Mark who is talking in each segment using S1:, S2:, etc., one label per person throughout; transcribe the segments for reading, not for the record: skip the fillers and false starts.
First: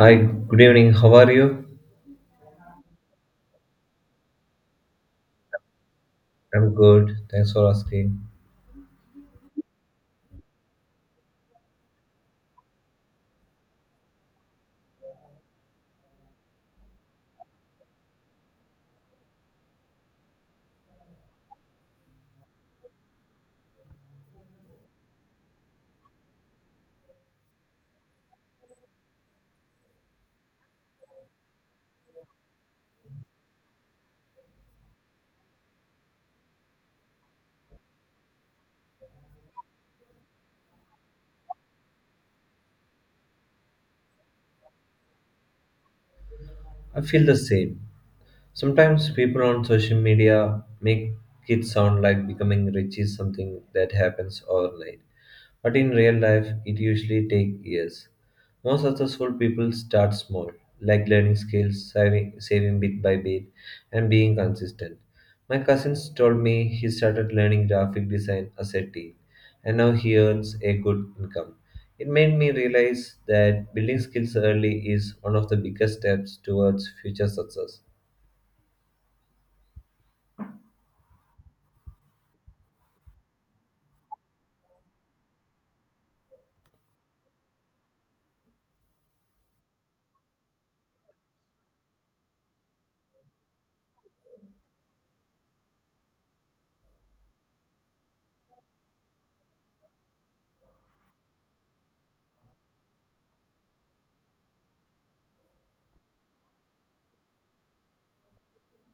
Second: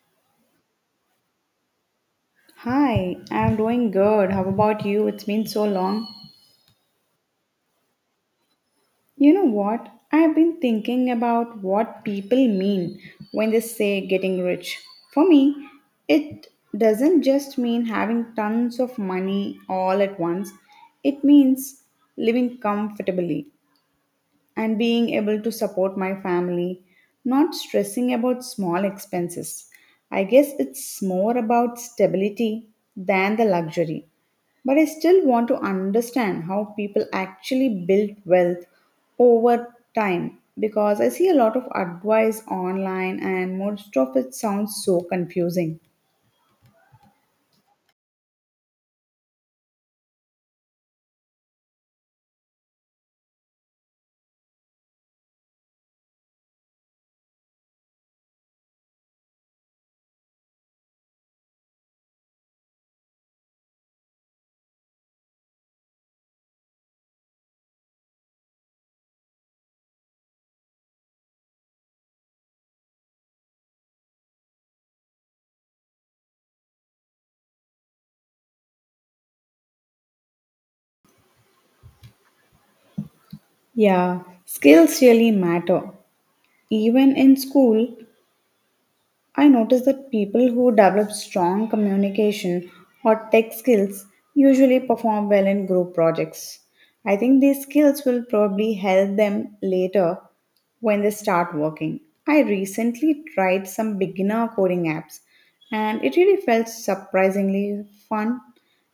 S1: Hi, good evening. How are you?
S2: Hi, I'm doing good. How about you? It's been so long.
S1: I'm good. Thanks for asking.
S2: You know what? I've been thinking about what people mean when they say getting rich. For me, it doesn't just mean having tons of money all at once, it means living comfortably, and being able to support my family, not stressing about small expenses. I guess it's more about stability than the luxury. But I still want to understand how people actually build wealth over time because I see a lot of advice online and most of it sounds so confusing.
S1: I feel the same. Sometimes people on social media make it sound like becoming rich is something that happens overnight. But in real life, it usually takes years. Most successful people start small, like learning skills, saving bit by bit, and being consistent. My cousins told me he started learning graphic design as a teen, and now he earns a good income. It made me realize that building skills early is one of the biggest steps towards future success.
S2: Yeah, skills really matter. Even in school, I notice that people who develop strong communication or tech skills usually perform well in group projects. I think these skills will probably help them later when they start working. I recently tried some beginner coding apps and it really felt surprisingly fun.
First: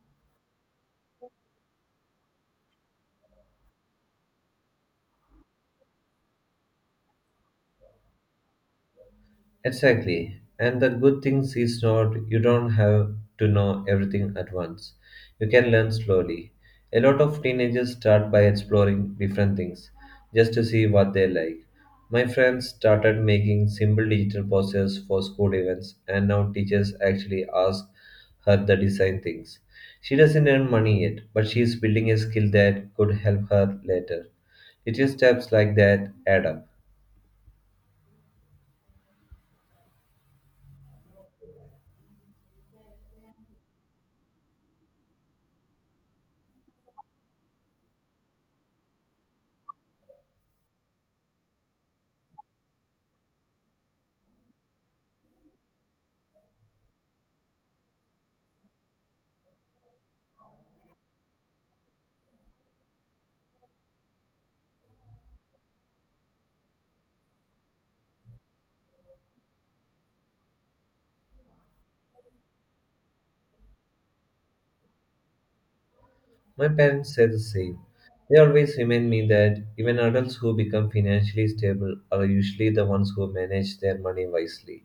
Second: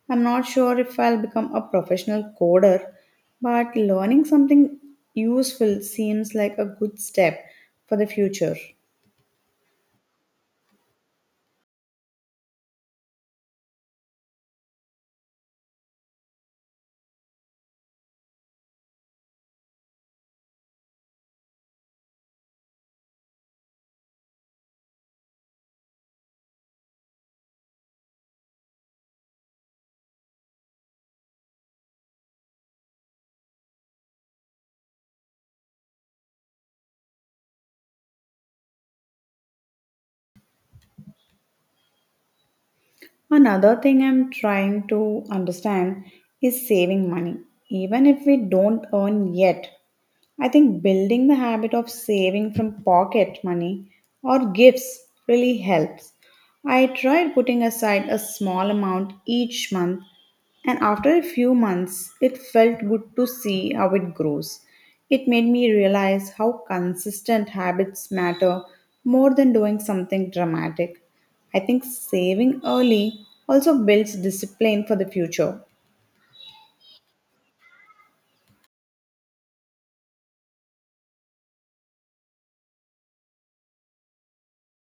S2: I'm not sure if I'll become a professional coder, but learning something useful seems like a good step for the future.
S1: Exactly. And the good thing is not you don't have to know everything at once. You can learn slowly. A lot of teenagers start by exploring different things just to see what they like. My friends started making simple digital posters for school events, and now teachers actually ask her the design things. She doesn't earn money yet, but she is building a skill that could help her later. Little steps like that add up.
S2: Another thing I'm trying to understand is saving money, even if we don't earn yet. I think building the habit of saving from pocket money or gifts really helps. I tried putting aside a small amount each month, and after a few months, it felt good to see how it grows. It made me realize how consistent habits matter more than doing something dramatic. I think saving early also builds discipline for the future.
S1: My parents say the same. They always remind me that even adults who become financially stable are usually the ones who manage their money wisely.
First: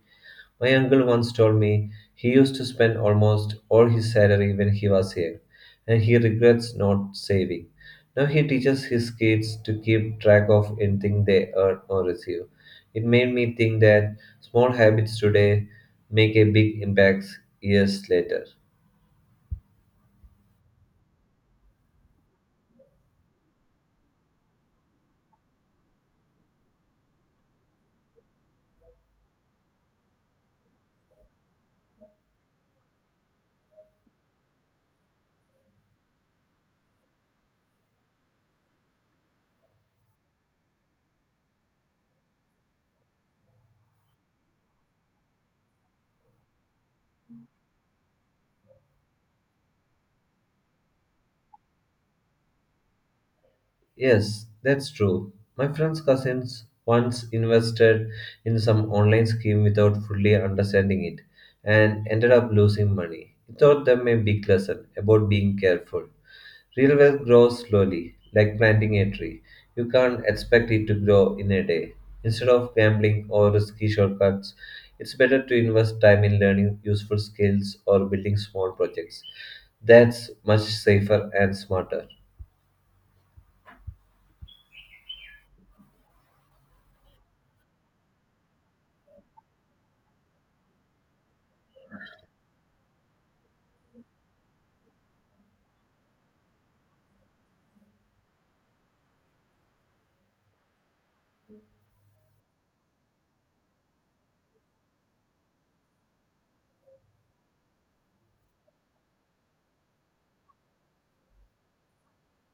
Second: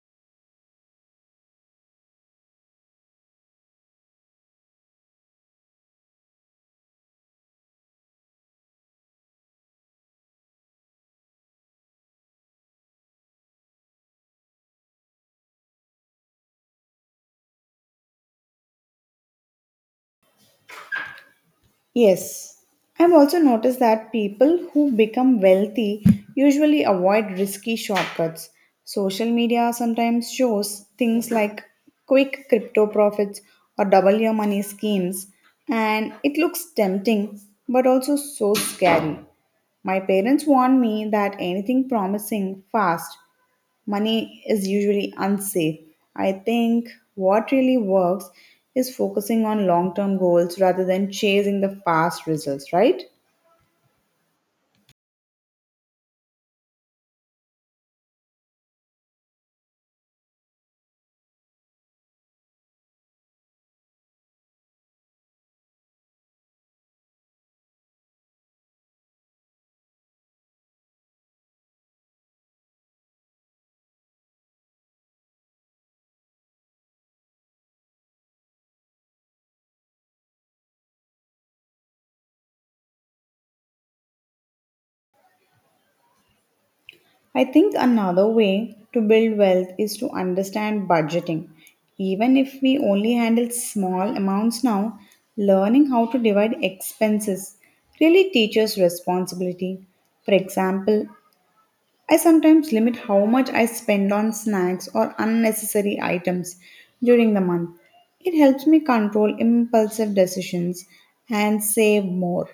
S1: My uncle once told me he used to spend almost all his salary when he was young, and he regrets not saving. Now he teaches his kids to keep track of anything they earn or receive. It made me think that small habits today make a big impact years later.
S2: Yes, I've also noticed that people who become wealthy usually avoid risky shortcuts. Social media sometimes shows things like quick crypto profits or double your money schemes, and it looks tempting but also so scary. My parents warned me that anything promising fast money is usually unsafe. I think what really works is focusing on long term goals rather than chasing the fast results, right?
S1: Yes, that's true. My friend's cousins once invested in some online scheme without fully understanding it and ended up losing money. It taught them a big lesson about being careful. Real wealth grows slowly, like planting a tree. You can't expect it to grow in a day. Instead of gambling or risky shortcuts, it's better to invest time in learning useful skills or building small projects. That's much safer and smarter.
S2: I think another way to build wealth is to understand budgeting. Even if we only handle small amounts now, learning how to divide expenses really teaches responsibility. For example, I sometimes limit how much I spend on snacks or unnecessary items during the month. It helps me control impulsive decisions and save more.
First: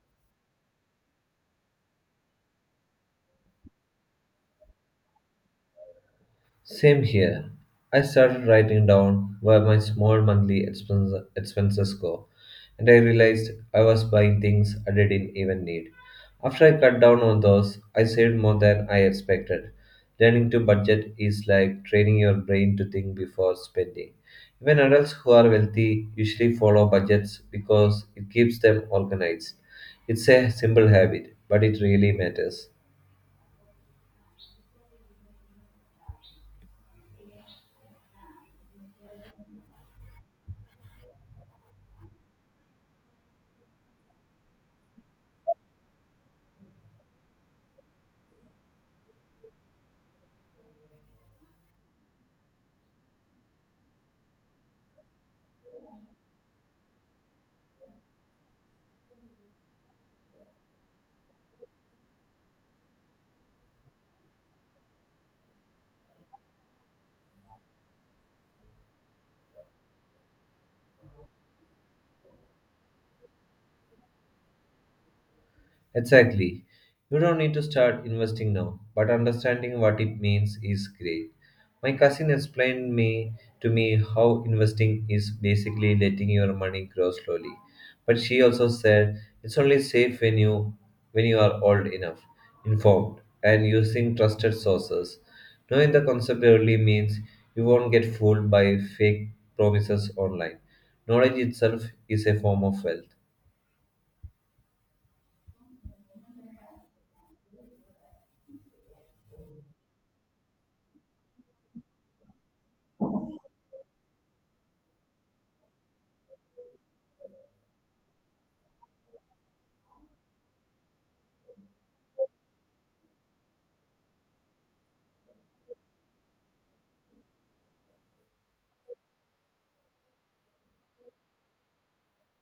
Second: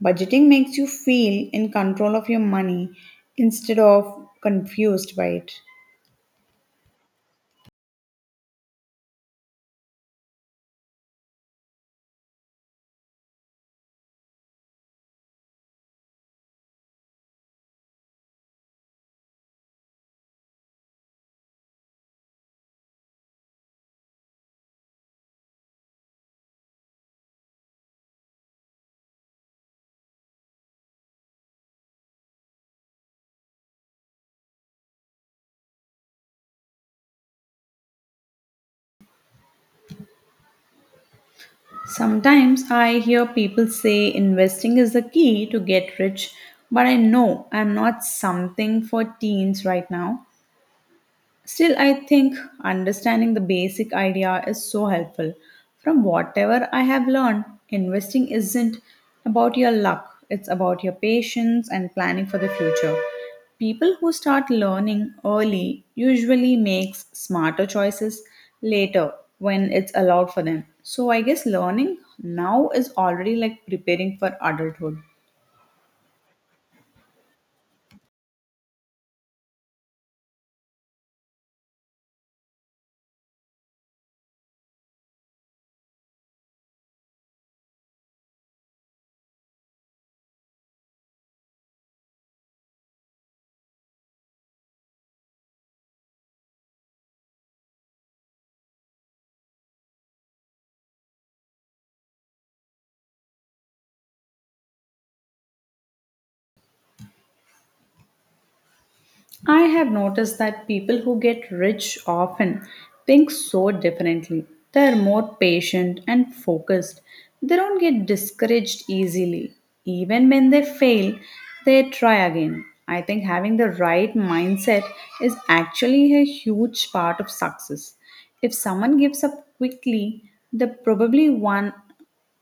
S2: Budgeting makes you feel in control of your money instead of confused by it.
S1: Same here. I started writing down where my small monthly expenses go, and I realized I was buying things I didn't even need. After I cut down on those, I saved more than I expected. Learning to budget is like training your brain to think before spending. Even adults who are wealthy usually follow budgets because it keeps them organized. It's a simple habit, but it really matters.
S2: Sometimes I hear people say investing is the key to get rich, but I know I'm not something for teens right now. Still, I think understanding the basic idea is so helpful. From whatever I have learned, investing isn't about your luck, it's about your patience and planning for the future. People who start learning early usually makes smarter choices later when it's allowed for them. So I guess learning now is already like preparing for adulthood.
S1: Exactly. You don't need to start investing now, but understanding what it means is great. My cousin explained me to me how investing is basically letting your money grow slowly. But she also said it's only safe when you are old enough, informed, and using trusted sources. Knowing the concept early means you won't get fooled by fake promises online. Knowledge itself is a form of wealth.
S2: I have noticed that people who get rich often think so differently. They are more patient and focused. They don't get discouraged easily. Even when they fail, they try again. I think having the right mindset is actually a huge part of success. If someone gives up quickly, they probably one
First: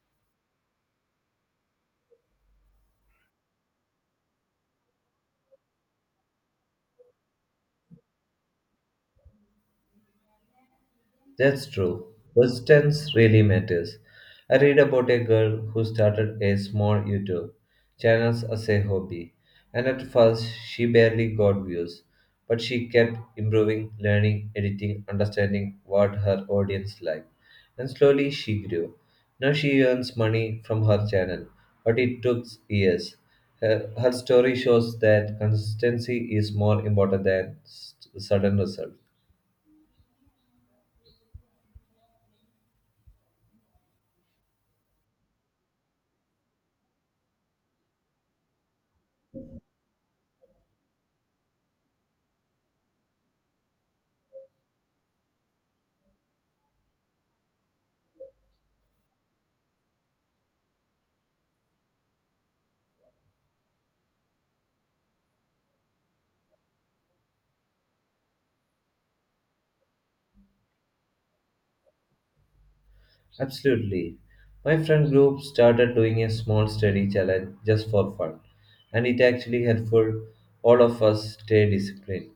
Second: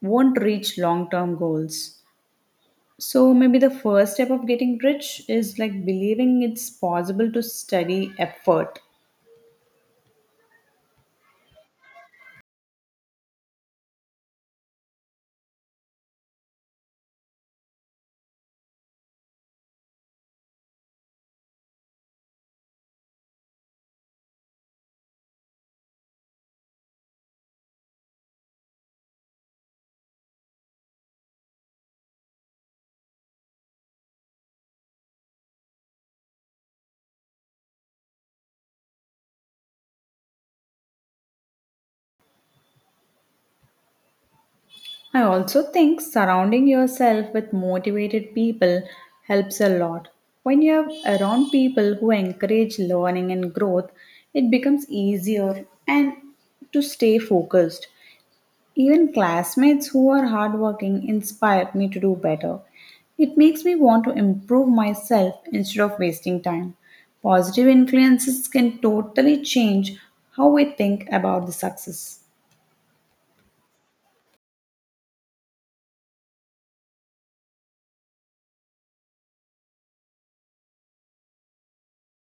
S2: won't reach long term goals. So maybe the first step of getting rich is like believing it's possible to study effort.
S1: That's true. Persistence really matters. I read about a girl who started a small YouTube channel as a hobby, and at first she barely got views, but she kept improving, learning, editing, understanding what her audience liked, and slowly she grew. Now she earns money from her channel, but it took years. Her story shows that consistency is more important than sudden results.
S2: I also think surrounding yourself with motivated people helps a lot. When you're around people who encourage learning and growth, it becomes easier and to stay focused. Even classmates who are hardworking inspire me to do better. It makes me want to improve myself instead of wasting time. Positive influences can totally change how we think about the success.
S1: Absolutely. My friend group started doing a small study challenge just for fun, and it actually helpful all of us stay disciplined.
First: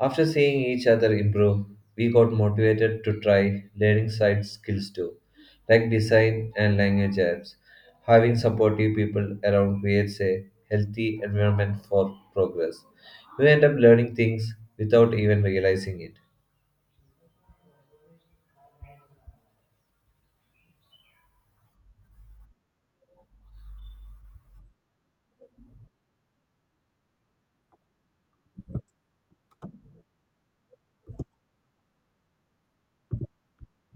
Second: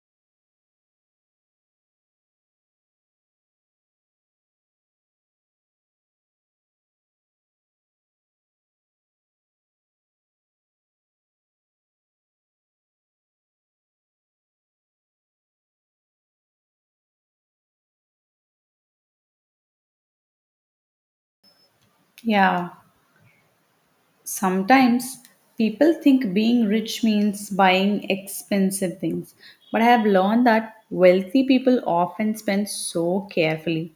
S1: After seeing each other improve, we got motivated to try learning side skills too, like design and language apps. Having supportive people around creates a healthy environment for progress. You end up learning things without even realizing it.
S2: Yeah. Sometimes people think being rich means buying expensive things, but I have learned that wealthy people often spend so carefully.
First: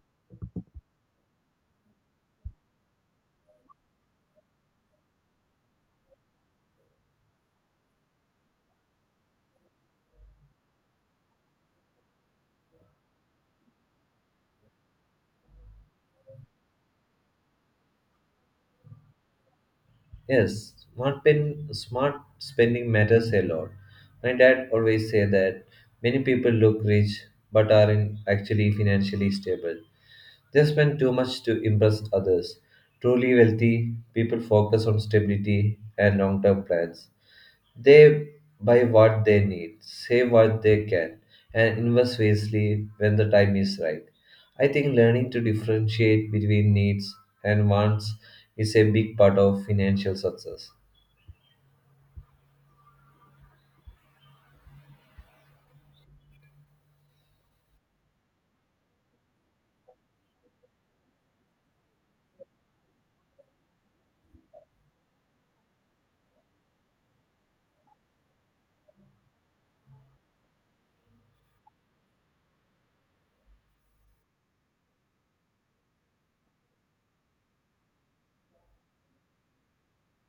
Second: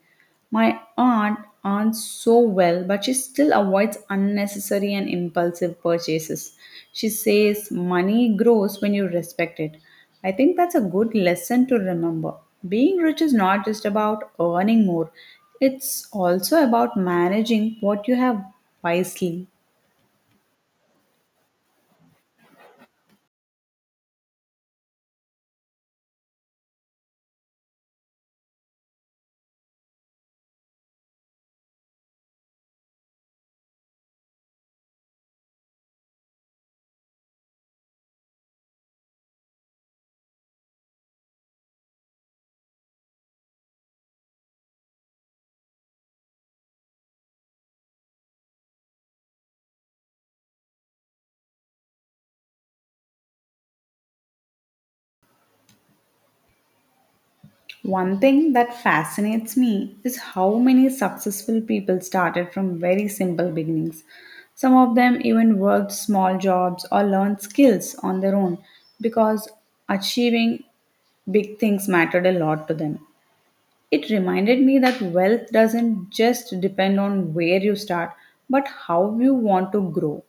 S2: My aunt earns so well, but she still avoids unnecessary and impulsive purchases. She says money grows when you respect it. I think that's a good lesson to remember. Being rich is not just about earning more, it's also about managing what you have wisely.
S1: Yes, smart spending matters a lot. My dad always say that many people look rich but aren't actually financially stable. They spend too much to impress others. Truly wealthy people focus on stability and long-term plans. They buy what they need, save what they can, and invest wisely when the time is right. I think learning to differentiate between needs and wants is a big part of financial success.
S2: One thing that fascinates me is how many successful people started from very simple beginnings. Some of them even worked small jobs or learned skills on their own because achieving big things mattered a lot to them. It reminded me that wealth doesn't just depend on where you start, but how you want to grow.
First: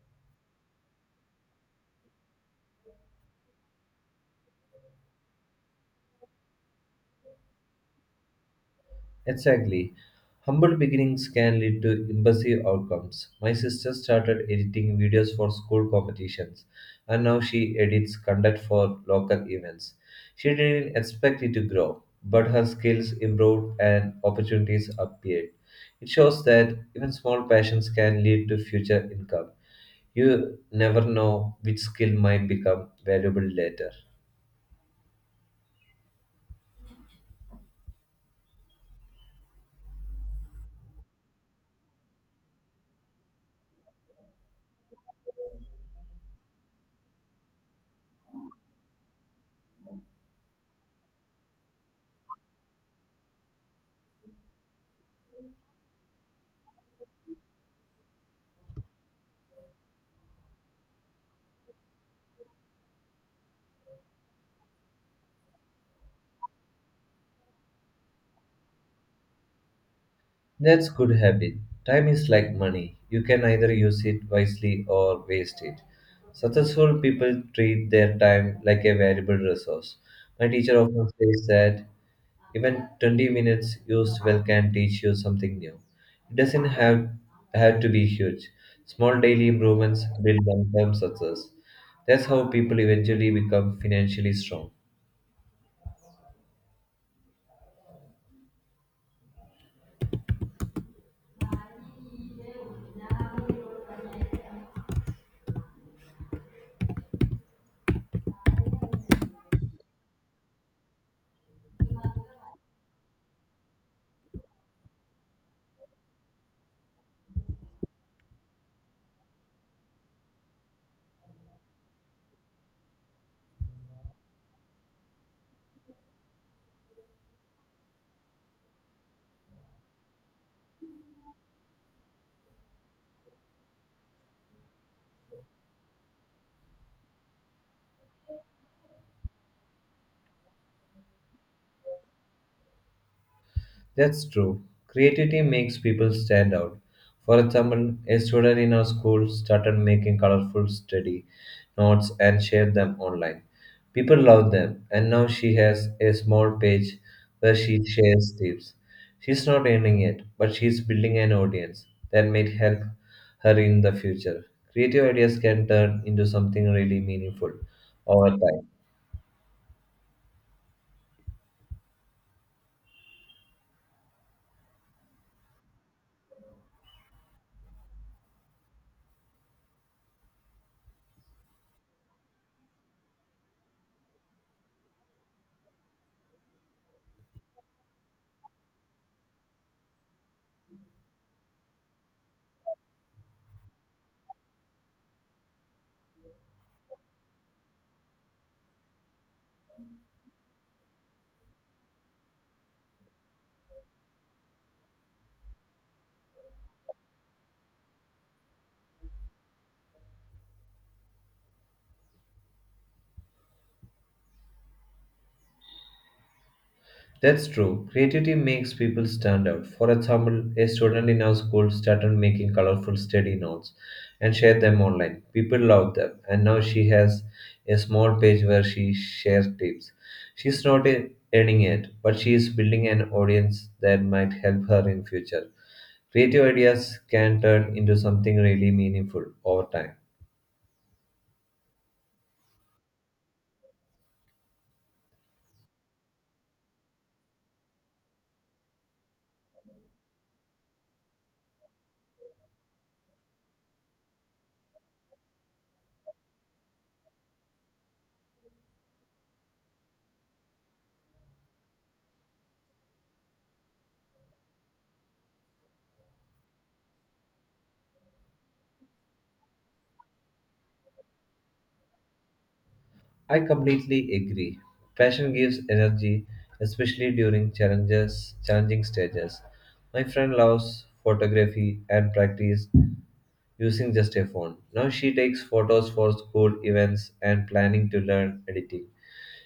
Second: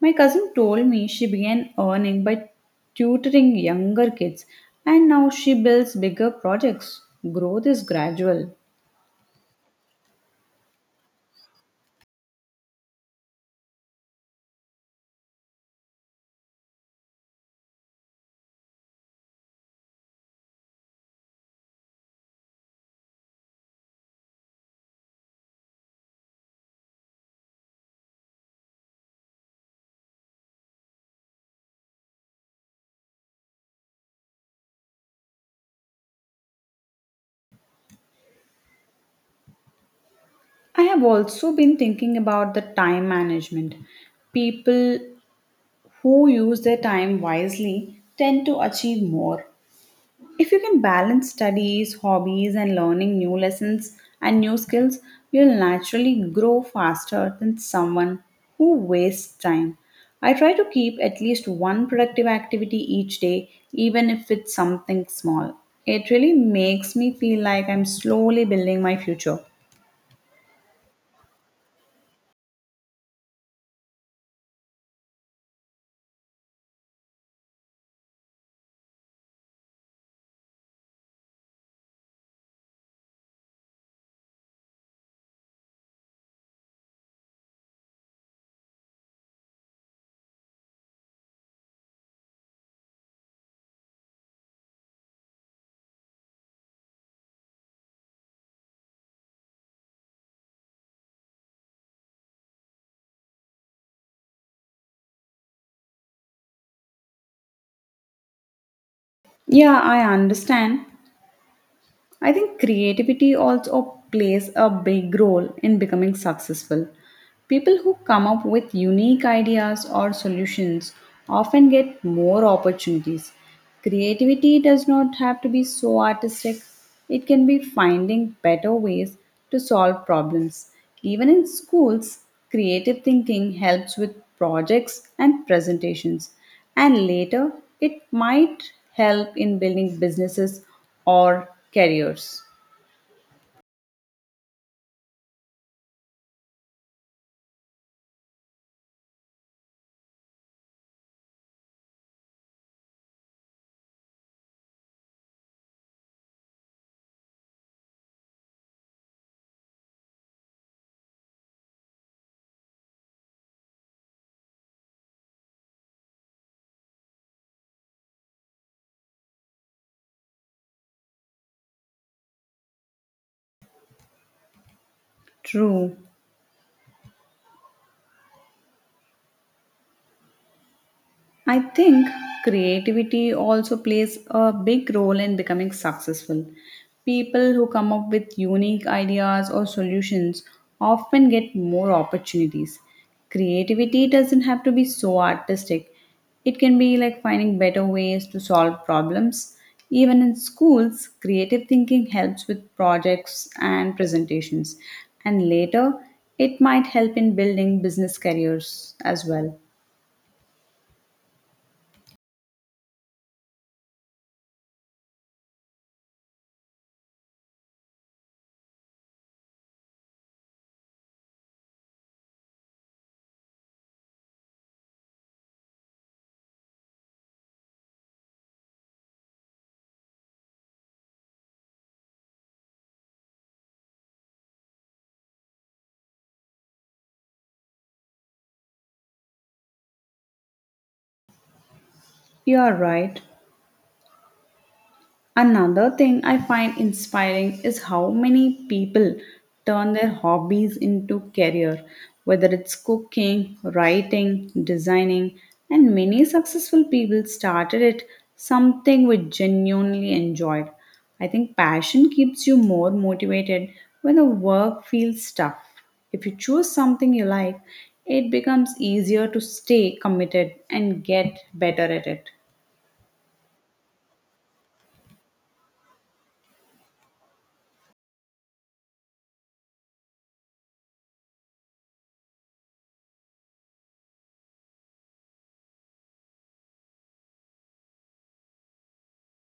S2: My cousin told me she began earning by tutoring younger kids and now she builds bigger projects. Growth is gradual.
S1: Exactly. Humble beginnings can lead to impressive outcomes. My sister started editing videos for school competitions, and now she edits content for local events. She didn't expect it to grow, but her skills improved and opportunities appeared. It shows that even small passions can lead to future income. You never know which skill might become valuable later.
S2: I have also been thinking about the time management. People who use their time wisely tend to achieve more. If you can balance studies, hobbies, and learning new lessons and new skills, you'll naturally grow faster than someone who wastes time. I try to keep at least one productive activity each day, even if it's something small. It really makes me feel like I'm slowly building my future.
S1: That's good habit. Time is like money. You can either use it wisely or waste it. Successful people treat their time like a valuable resource. My teacher often says that even 20 minutes used well can teach you something new. It doesn't have to be huge. Small daily improvements build long-term success. That's how people eventually become financially strong.
S2: Yeah, I understand. I think creativity also plays a big role in becoming successful. People who come up with unique ideas or solutions often get more opportunities. Creativity does not have to be so artistic, it can be finding better ways to solve problems. Even in schools, creative thinking helps with projects and presentations, and later it might help in building businesses or careers.
S1: That's true. Creativity makes people stand out. For example, a student in our school started making colorful study notes and shared them online. People loved them, and now she has a small page where she shares tips. She's not earning it, but she's building an audience that may help her in the future. Creative ideas can turn into something really meaningful over time.
S2: True. I think creativity also plays a big role in becoming successful. People who come up with unique ideas or solutions often get more opportunities. Creativity doesn't have to be so artistic. It can be like finding better ways to solve problems. Even in schools, creative thinking helps with projects and presentations. And later, it might help in building business careers as well.
S1: That's true. Creativity makes people stand out. For example, a student in our school started making colorful study notes and shared them online. People loved them, and now she has a small page where she shares tips. She's not earning it, but she is building an audience that might help her in future. Creative ideas can turn into something really meaningful over time.
S2: You are right. Another thing I find inspiring is how many people turn their hobbies into career, whether it's cooking, writing, designing, and many successful people started it something we genuinely enjoyed. I think passion keeps you more motivated when the work feels tough. If you choose something you like, it becomes easier to stay committed and get better at it.
S1: I completely agree. Passion gives energy, especially during challenging stages. My friend loves photography and practice using just a phone. Now she takes photos for school events and planning to learn editing.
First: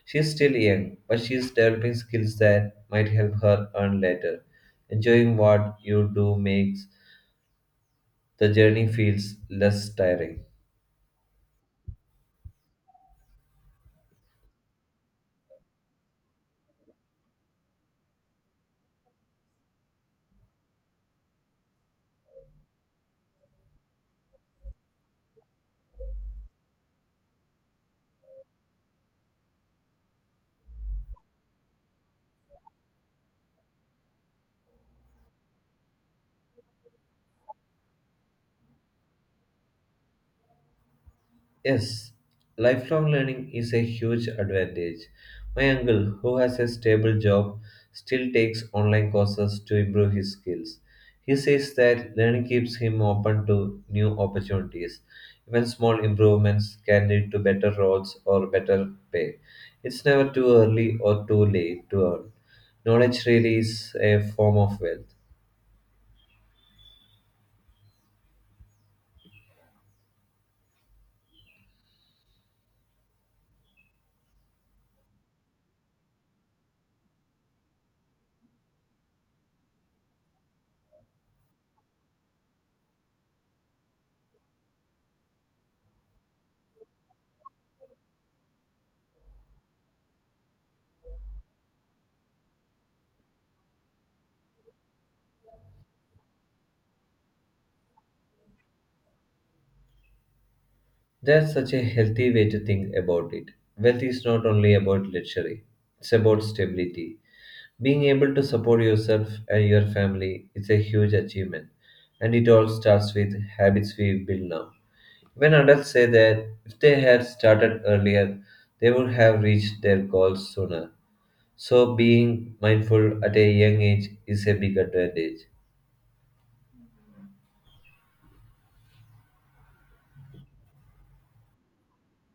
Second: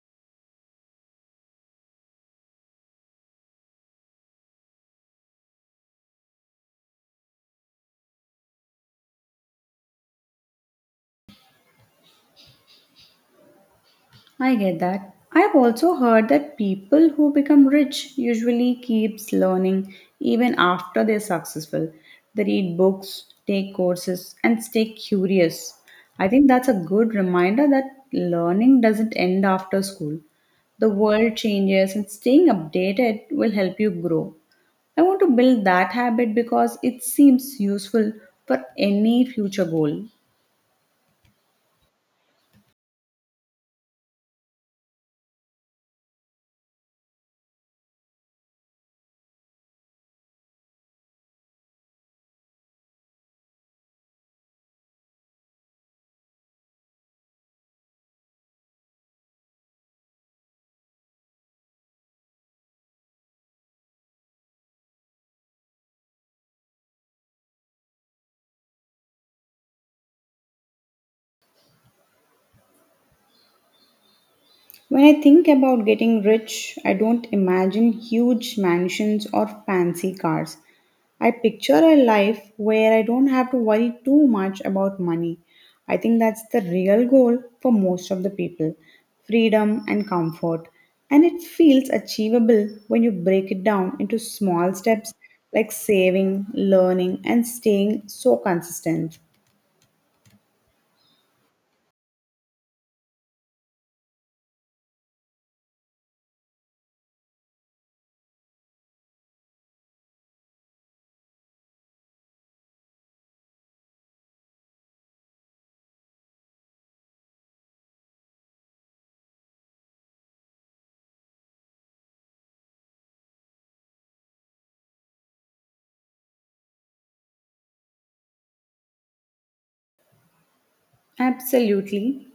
S1: She's still young, but she's developing skills that might help her earn later. Enjoying what you do makes the journey feels less tiring.
S2: I get that. I've also heard that people who become rich usually keeps learning even after they're successful. They read books, take courses and stay curious. I think that's a good reminder that learning doesn't end after school. The world changes and staying updated will help you grow. I want to build that habit because it seems useful for any future goal.
S1: Yes, lifelong learning is a huge advantage. My uncle, who has a stable job, still takes online courses to improve his skills. He says that learning keeps him open to new opportunities. Even small improvements can lead to better roles or better pay. It's never too early or too late to earn. Knowledge really is a form of wealth.
S2: When I think about getting rich, I don't imagine huge mansions or fancy cars. I picture a life where I don't have to worry too much about money. I think that's the real goal for most of the people freedom and comfort. And it feels achievable when you break it down into small steps like saving, learning, and staying so consistent.
S1: That's such a healthy way to think about it. Wealth is not only about luxury, it's about stability. Being able to support yourself and your family is a huge achievement, and it all starts with habits we build now. When adults say that if they had started earlier, they would have reached their goals sooner. So, being mindful at a young age is a big advantage.
S2: Absolutely.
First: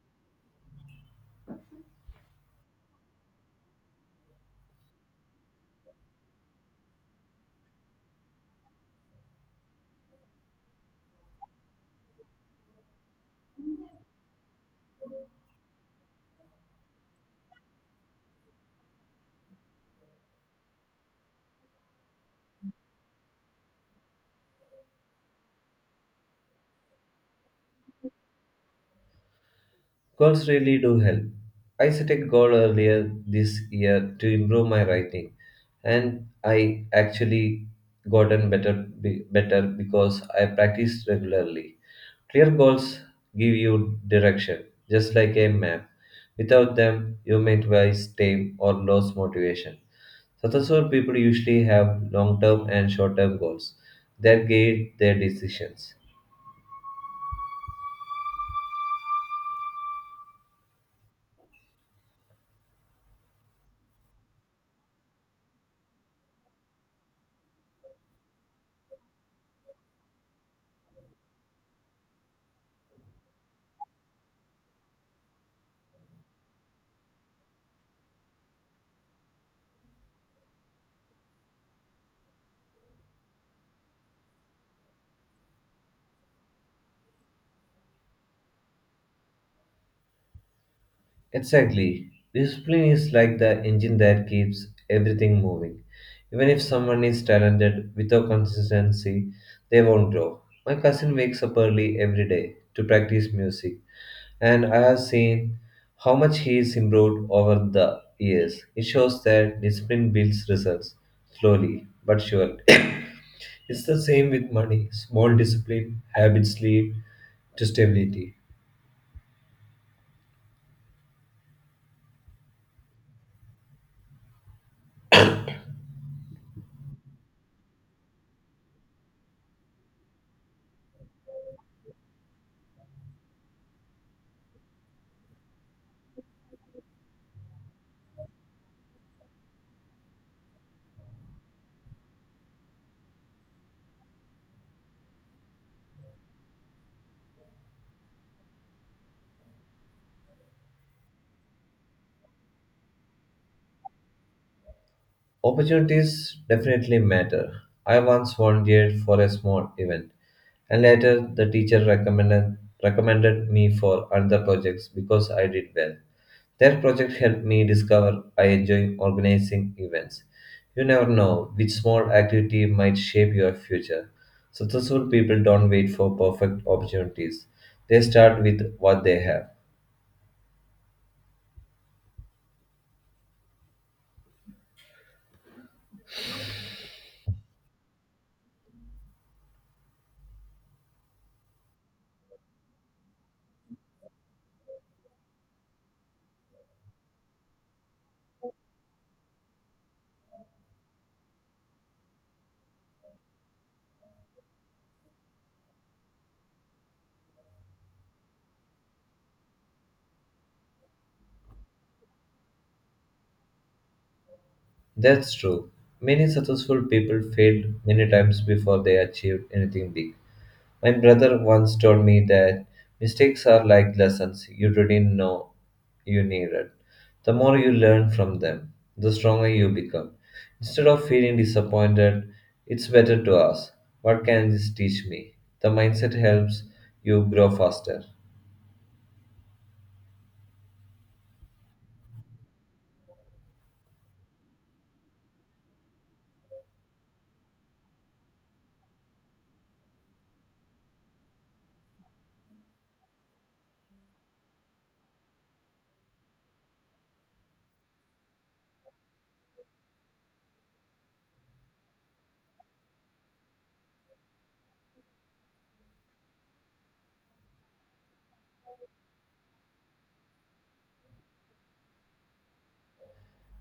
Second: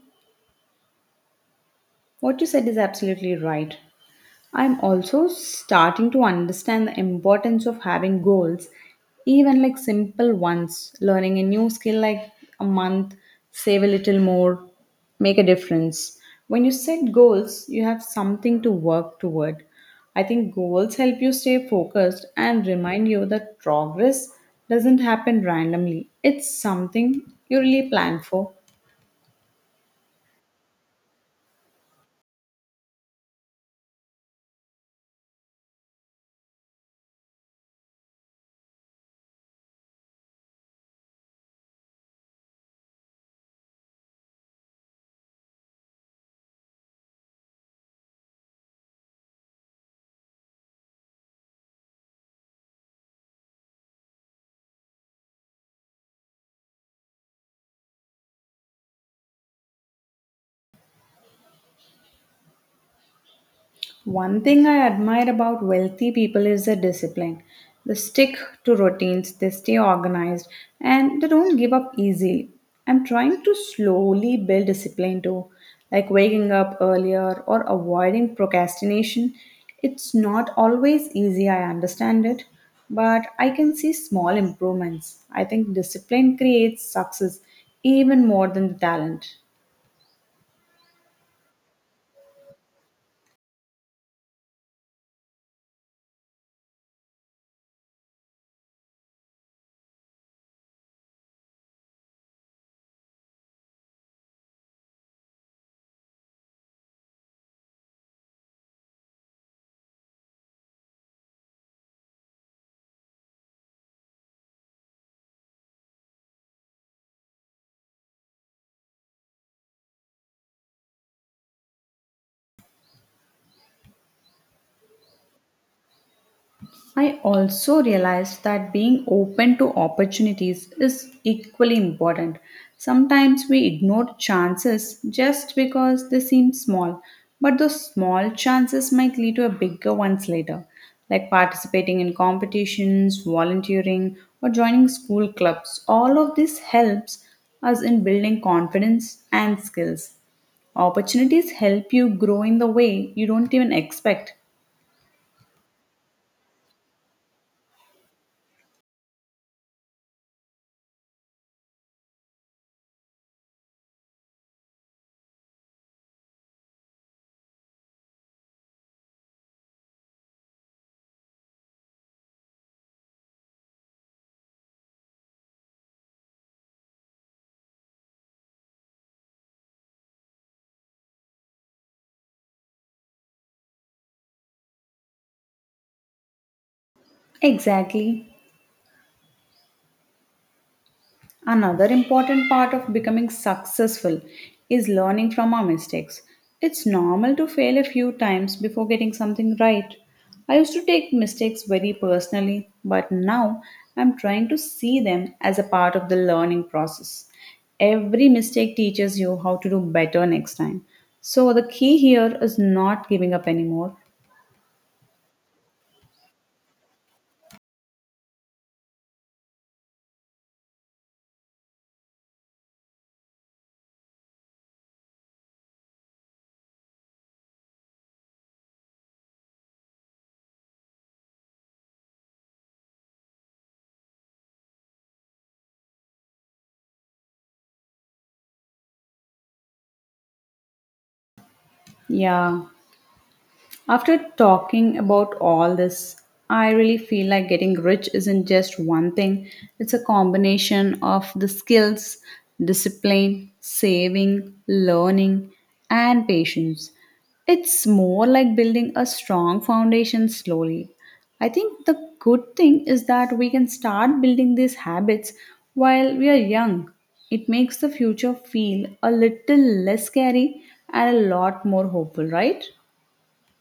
S2: What you said is absolutely right. I'm also starting to understand the importance of having goals, even like simple ones. Learning a new skill like a month, save a little more, make a difference. When you set goals, you have something to work toward. I think goals help you stay focused and remind you that progress doesn't happen randomly. It's something you really plan for.
S1: Goals really do help. I set a goal earlier this year to improve my writing, and I actually gotten better better because I practiced regularly. Clear goals give you direction, just like a map. Without them, you might waste time or lose motivation. Successful people usually have long term and short term goals that guide their decisions.
S2: One thing I admire about wealthy people is their discipline. They stick to routines, they stay organized, and they don't give up easily. I'm trying to slowly build discipline too, like waking up earlier or avoiding procrastination. It's not always easy, I understand it, but I can see small improvements. I think discipline creates success even more than the talent.
S1: Exactly. Discipline is like the engine that keeps everything moving. Even if someone is talented, without consistency, they won't grow. My cousin wakes up early every day to practice music, and I have seen how much he is improved over the years. It shows that discipline builds results slowly but surely. It's the same with money. Small discipline habits lead to stability.
S2: I also realized that being open to opportunities is equally important. Sometimes we ignore chances just because they seem small, but those small chances might lead to a bigger ones later, like participating in competitions, volunteering, or joining school clubs. All of this helps us in building confidence and skills. Opportunities help you grow in the way you don't even expect.
S1: Opportunities definitely matter. I once volunteered for a small event, and later, the teacher recommended me for another projects because I did well. That project helped me discover I enjoy organizing events. You never know which small activity might shape your future. Successful people don't wait for perfect opportunities, they start with what they have.
S2: Exactly. Another important part of becoming successful is learning from our mistakes. It's normal to fail a few times before getting something right. I used to take mistakes very personally, but now I'm trying to see them as a part of the learning process. Every mistake teaches you how to do better next time. So the key here is not giving up anymore.
S1: That's true. Many successful people failed many times before they achieved anything big. My brother once told me that mistakes are like lessons you didn't know you needed. The more you learn from them, the stronger you become. Instead of feeling disappointed, it's better to ask, "What can this teach me?" The mindset helps you grow faster.
S2: Yeah. After talking about all this, I really feel like getting rich isn't just one thing, it's a combination of the skills, discipline, saving, learning, and patience. It's more like building a strong foundation slowly. I think the good thing is that we can start building these habits while we are young. It makes the future feel a little less scary and a lot more hopeful, right?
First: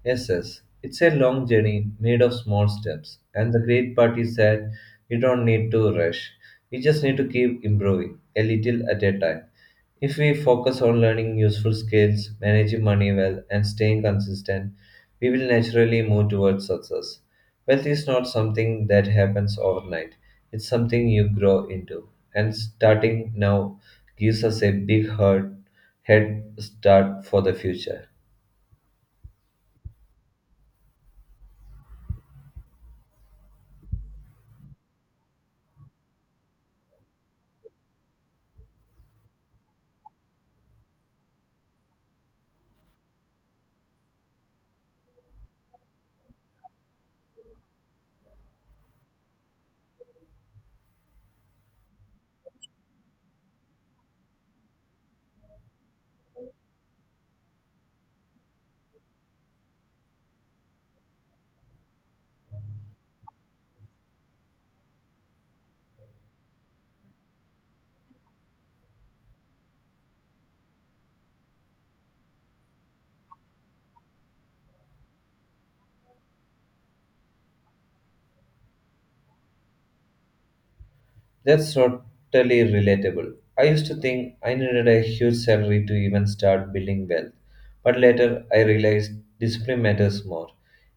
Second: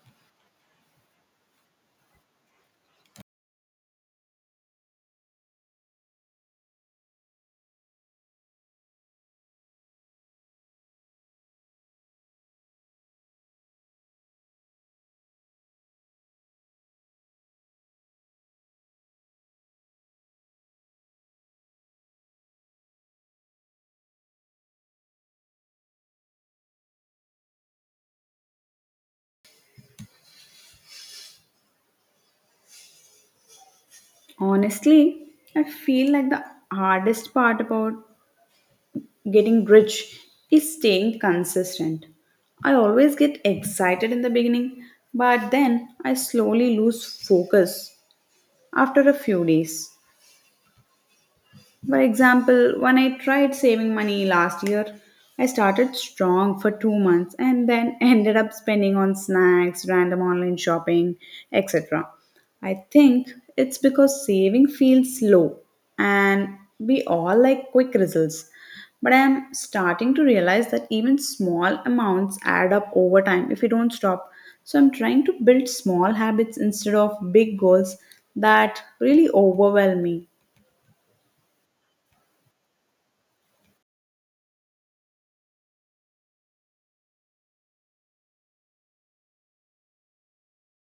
S1: Yes, yes, it's a long journey made of small steps, and the great part is that you don't need to rush. You just need to keep improving a little at a time. If we focus on learning useful skills, managing money well, and staying consistent, we will naturally move towards success. Wealth is not something that happens overnight, it's something you grow into. And starting now gives us a big head start for the future.
S2: Honestly, I feel like the hardest part about getting rich is staying consistent. I always get excited in the beginning, but then I slowly lose focus after a few days. For example, when I tried saving money last year, I started strong for two months and then ended up spending on snacks, random online shopping, etc. I think it's because saving feels slow and we all like quick results. But I am starting to realize that even small amounts add up over time if you don't stop. So I'm trying to build small habits instead of big goals that really overwhelm me.
S1: That's totally relatable. I used to think I needed a huge salary to even start building wealth, but later I realized discipline matters more.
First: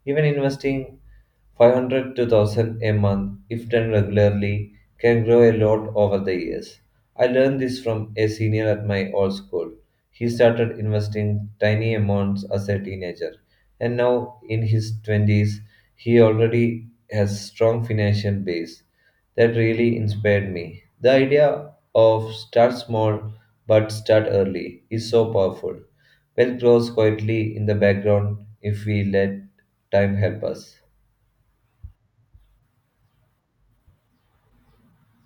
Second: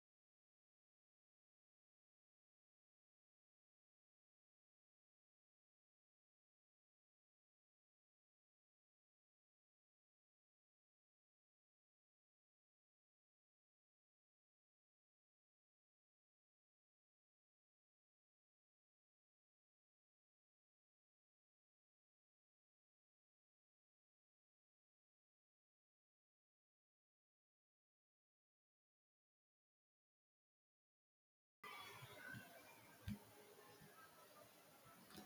S1: Even investing 500 to 1000 a month, if done regularly, can grow a lot over the years. I learned this from a senior at my old school. He started investing tiny amounts as a teenager, and now in his 20s, he already has strong financial base that really inspired me. The idea of start small but start early is so powerful. Wealth grows quietly in the background if we let time help us.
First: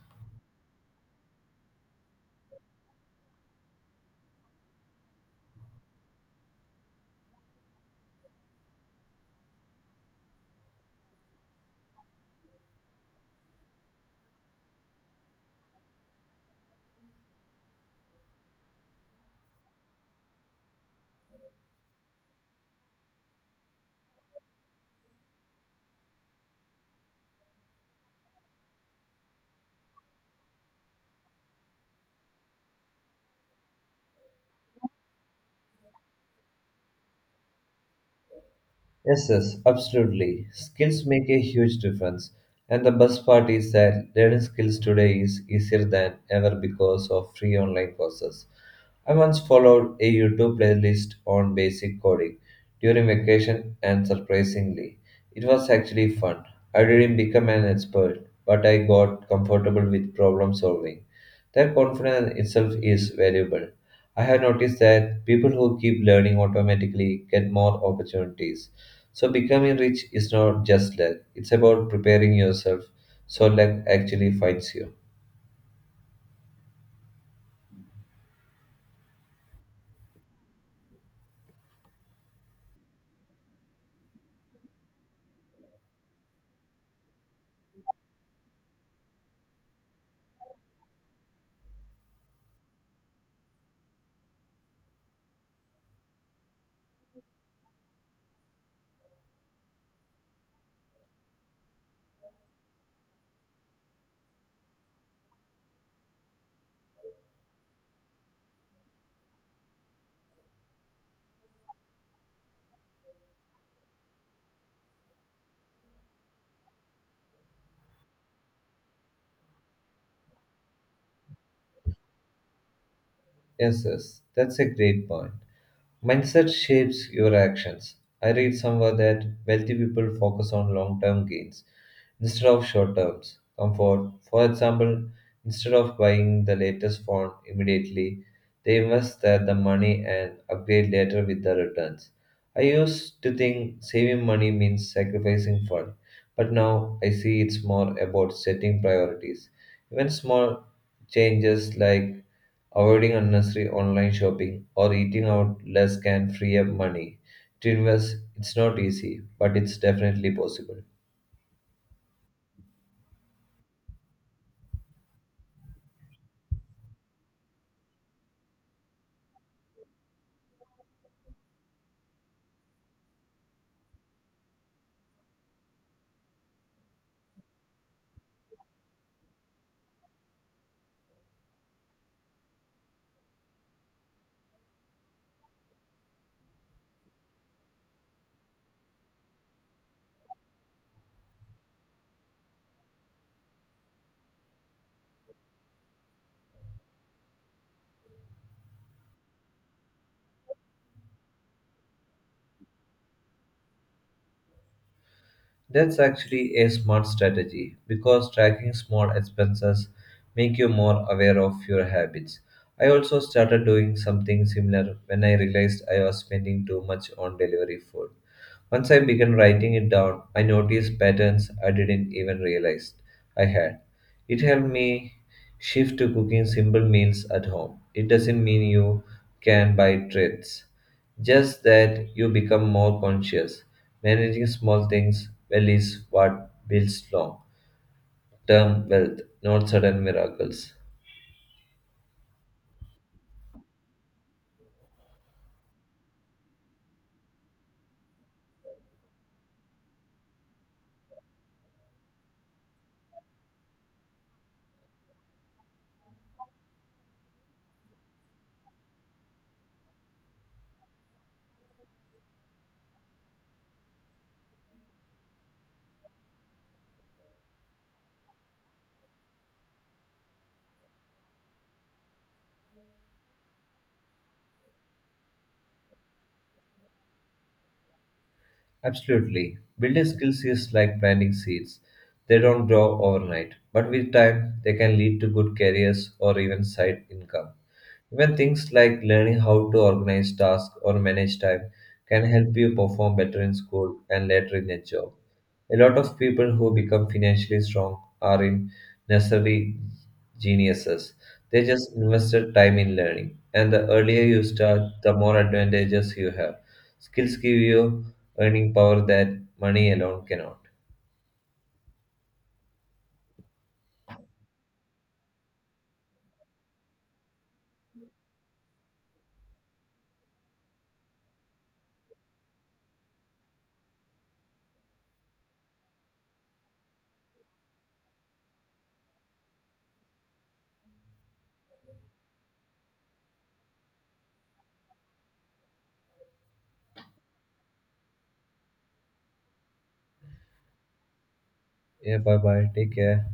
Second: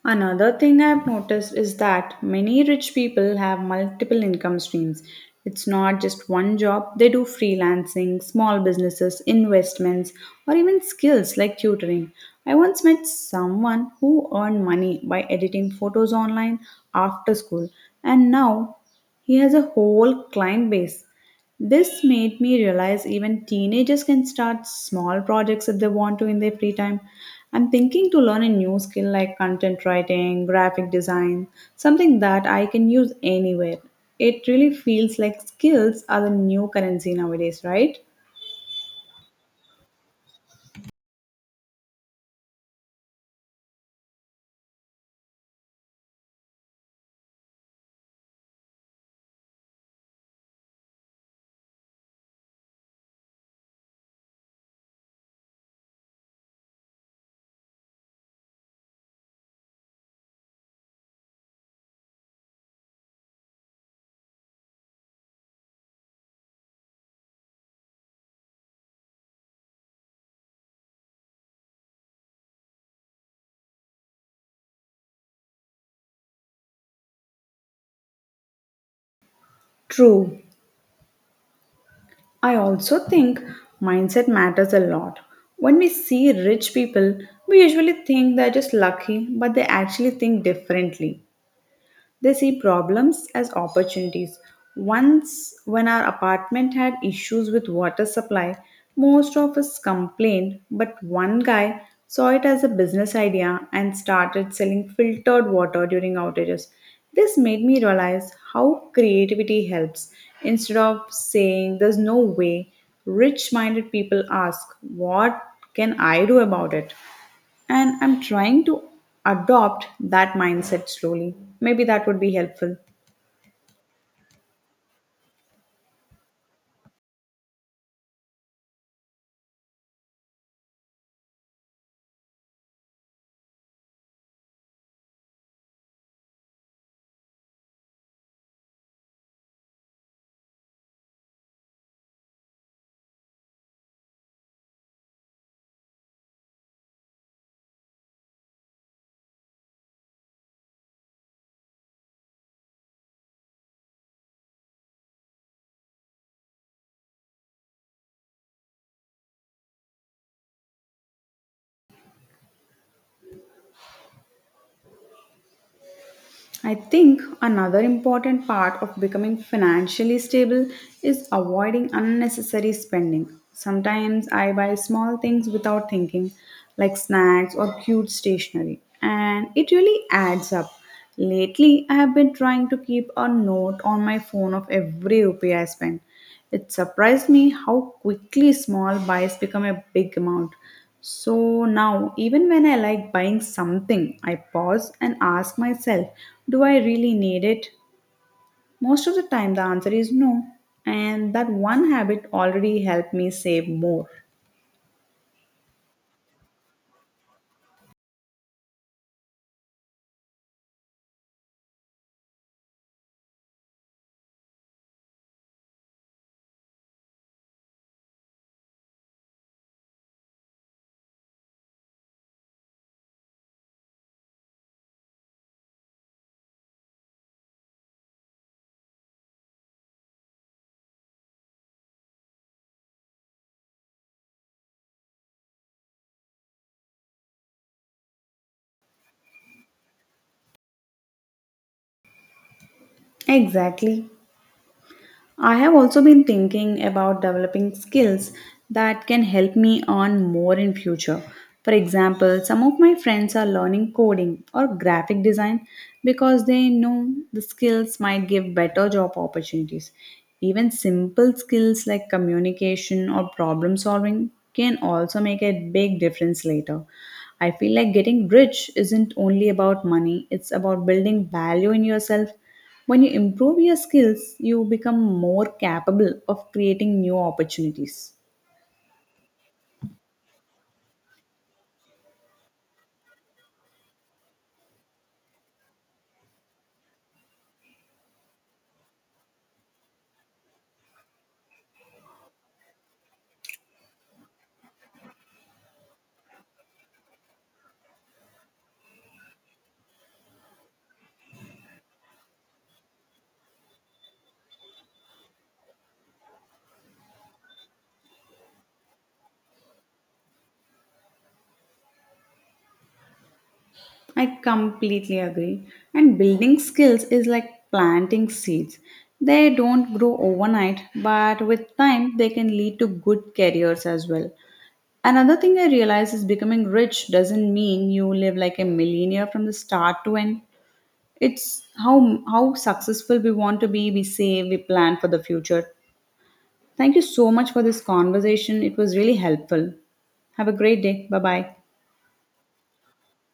S2: Another thing I've noticed is that many rich people have multiple income streams. It's not just one job, they do freelancing, small businesses, investments, or even skills like tutoring. I once met someone who earned money by editing photos online after school, and now he has a whole client base. This made me realize even teenagers can start small projects if they want to in their free time. I'm thinking to learn a new skill like content writing, graphic design, something that I can use anywhere. It really feels like skills are the new currency nowadays, right?
S1: Yes, yes, absolutely. Skills make a huge difference. And the best part is that learning skills today is easier than ever because of free online courses. I once followed a YouTube playlist on basic coding during vacation, and surprisingly, it was actually fun. I didn't become an expert, but I got comfortable with problem solving. That confidence itself is valuable. I have noticed that people who keep learning automatically get more opportunities. So, becoming rich is not just luck, it's about preparing yourself so luck actually finds you.
S2: True. I also think mindset matters a lot. When we see rich people, we usually think they're just lucky, but they actually think differently. They see problems as opportunities. Once, when our apartment had issues with water supply, most of us complained, but one guy saw it as a business idea and started selling filtered water during outages. This made me realize how creativity helps. Instead of saying, "There's no way," rich minded people ask, "What can I do about it?" And I'm trying to adopt that mindset slowly. Maybe that would be helpful.
S1: Yes, yes, that's a great point. Mindset shapes your actions. I read somewhere that wealthy people focus on long term gains instead of short terms. Comfort, for example, instead of buying the latest phone immediately, they invest that the money and upgrade later with the returns. I used to think saving money means sacrificing fun, but now I see it's more about setting priorities. Even small changes like avoiding unnecessary online shopping or eating out less can free up money to invest. It's not easy, but it's definitely possible.
S2: I think another important part of becoming financially stable is avoiding unnecessary spending. Sometimes I buy small things without thinking, like snacks or cute stationery, and it really adds up. Lately, I have been trying to keep a note on my phone of every rupee I spend. It surprised me how quickly small buys become a big amount. So now, even when I like buying something, I pause and ask myself, do I really need it? Most of the time, the answer is no. And that one habit already helped me save more.
S1: That's actually a smart strategy because tracking small expenses make you more aware of your habits. I also started doing something similar when I realized I was spending too much on delivery food. Once I began writing it down, I noticed patterns I didn't even realize I had. It helped me shift to cooking simple meals at home. It doesn't mean you can buy treats, just that you become more conscious. Managing small things well is what builds long term wealth, not sudden miracles.
S2: Exactly. I have also been thinking about developing skills that can help me earn more in future. For example, some of my friends are learning coding or graphic design because they know the skills might give better job opportunities. Even simple skills like communication or problem solving can also make a big difference later. I feel like getting rich isn't only about money, it's about building value in yourself when you improve your skills, you become more capable of creating new opportunities.
S1: Absolutely. Building skills is like planting seeds. They don't grow overnight, but with time, they can lead to good careers or even side income. Even things like learning how to organize tasks or manage time can help you perform better in school and later in a job. A lot of people who become financially strong are in, necessarily geniuses. They just invested time in learning. And the earlier you start, the more advantages you have. Skills give you earning power that money alone cannot.
S2: I completely agree. And building skills is like planting seeds. They don't grow overnight, but with time, they can lead to good careers as well. Another thing I realize is becoming rich doesn't mean you live like a millionaire from the start to end. It's how successful we want to be, we save, we plan for the future. Thank you so much for this conversation. It was really helpful. Have a great day. Bye bye.
S1: Yeah, bye bye. Take care.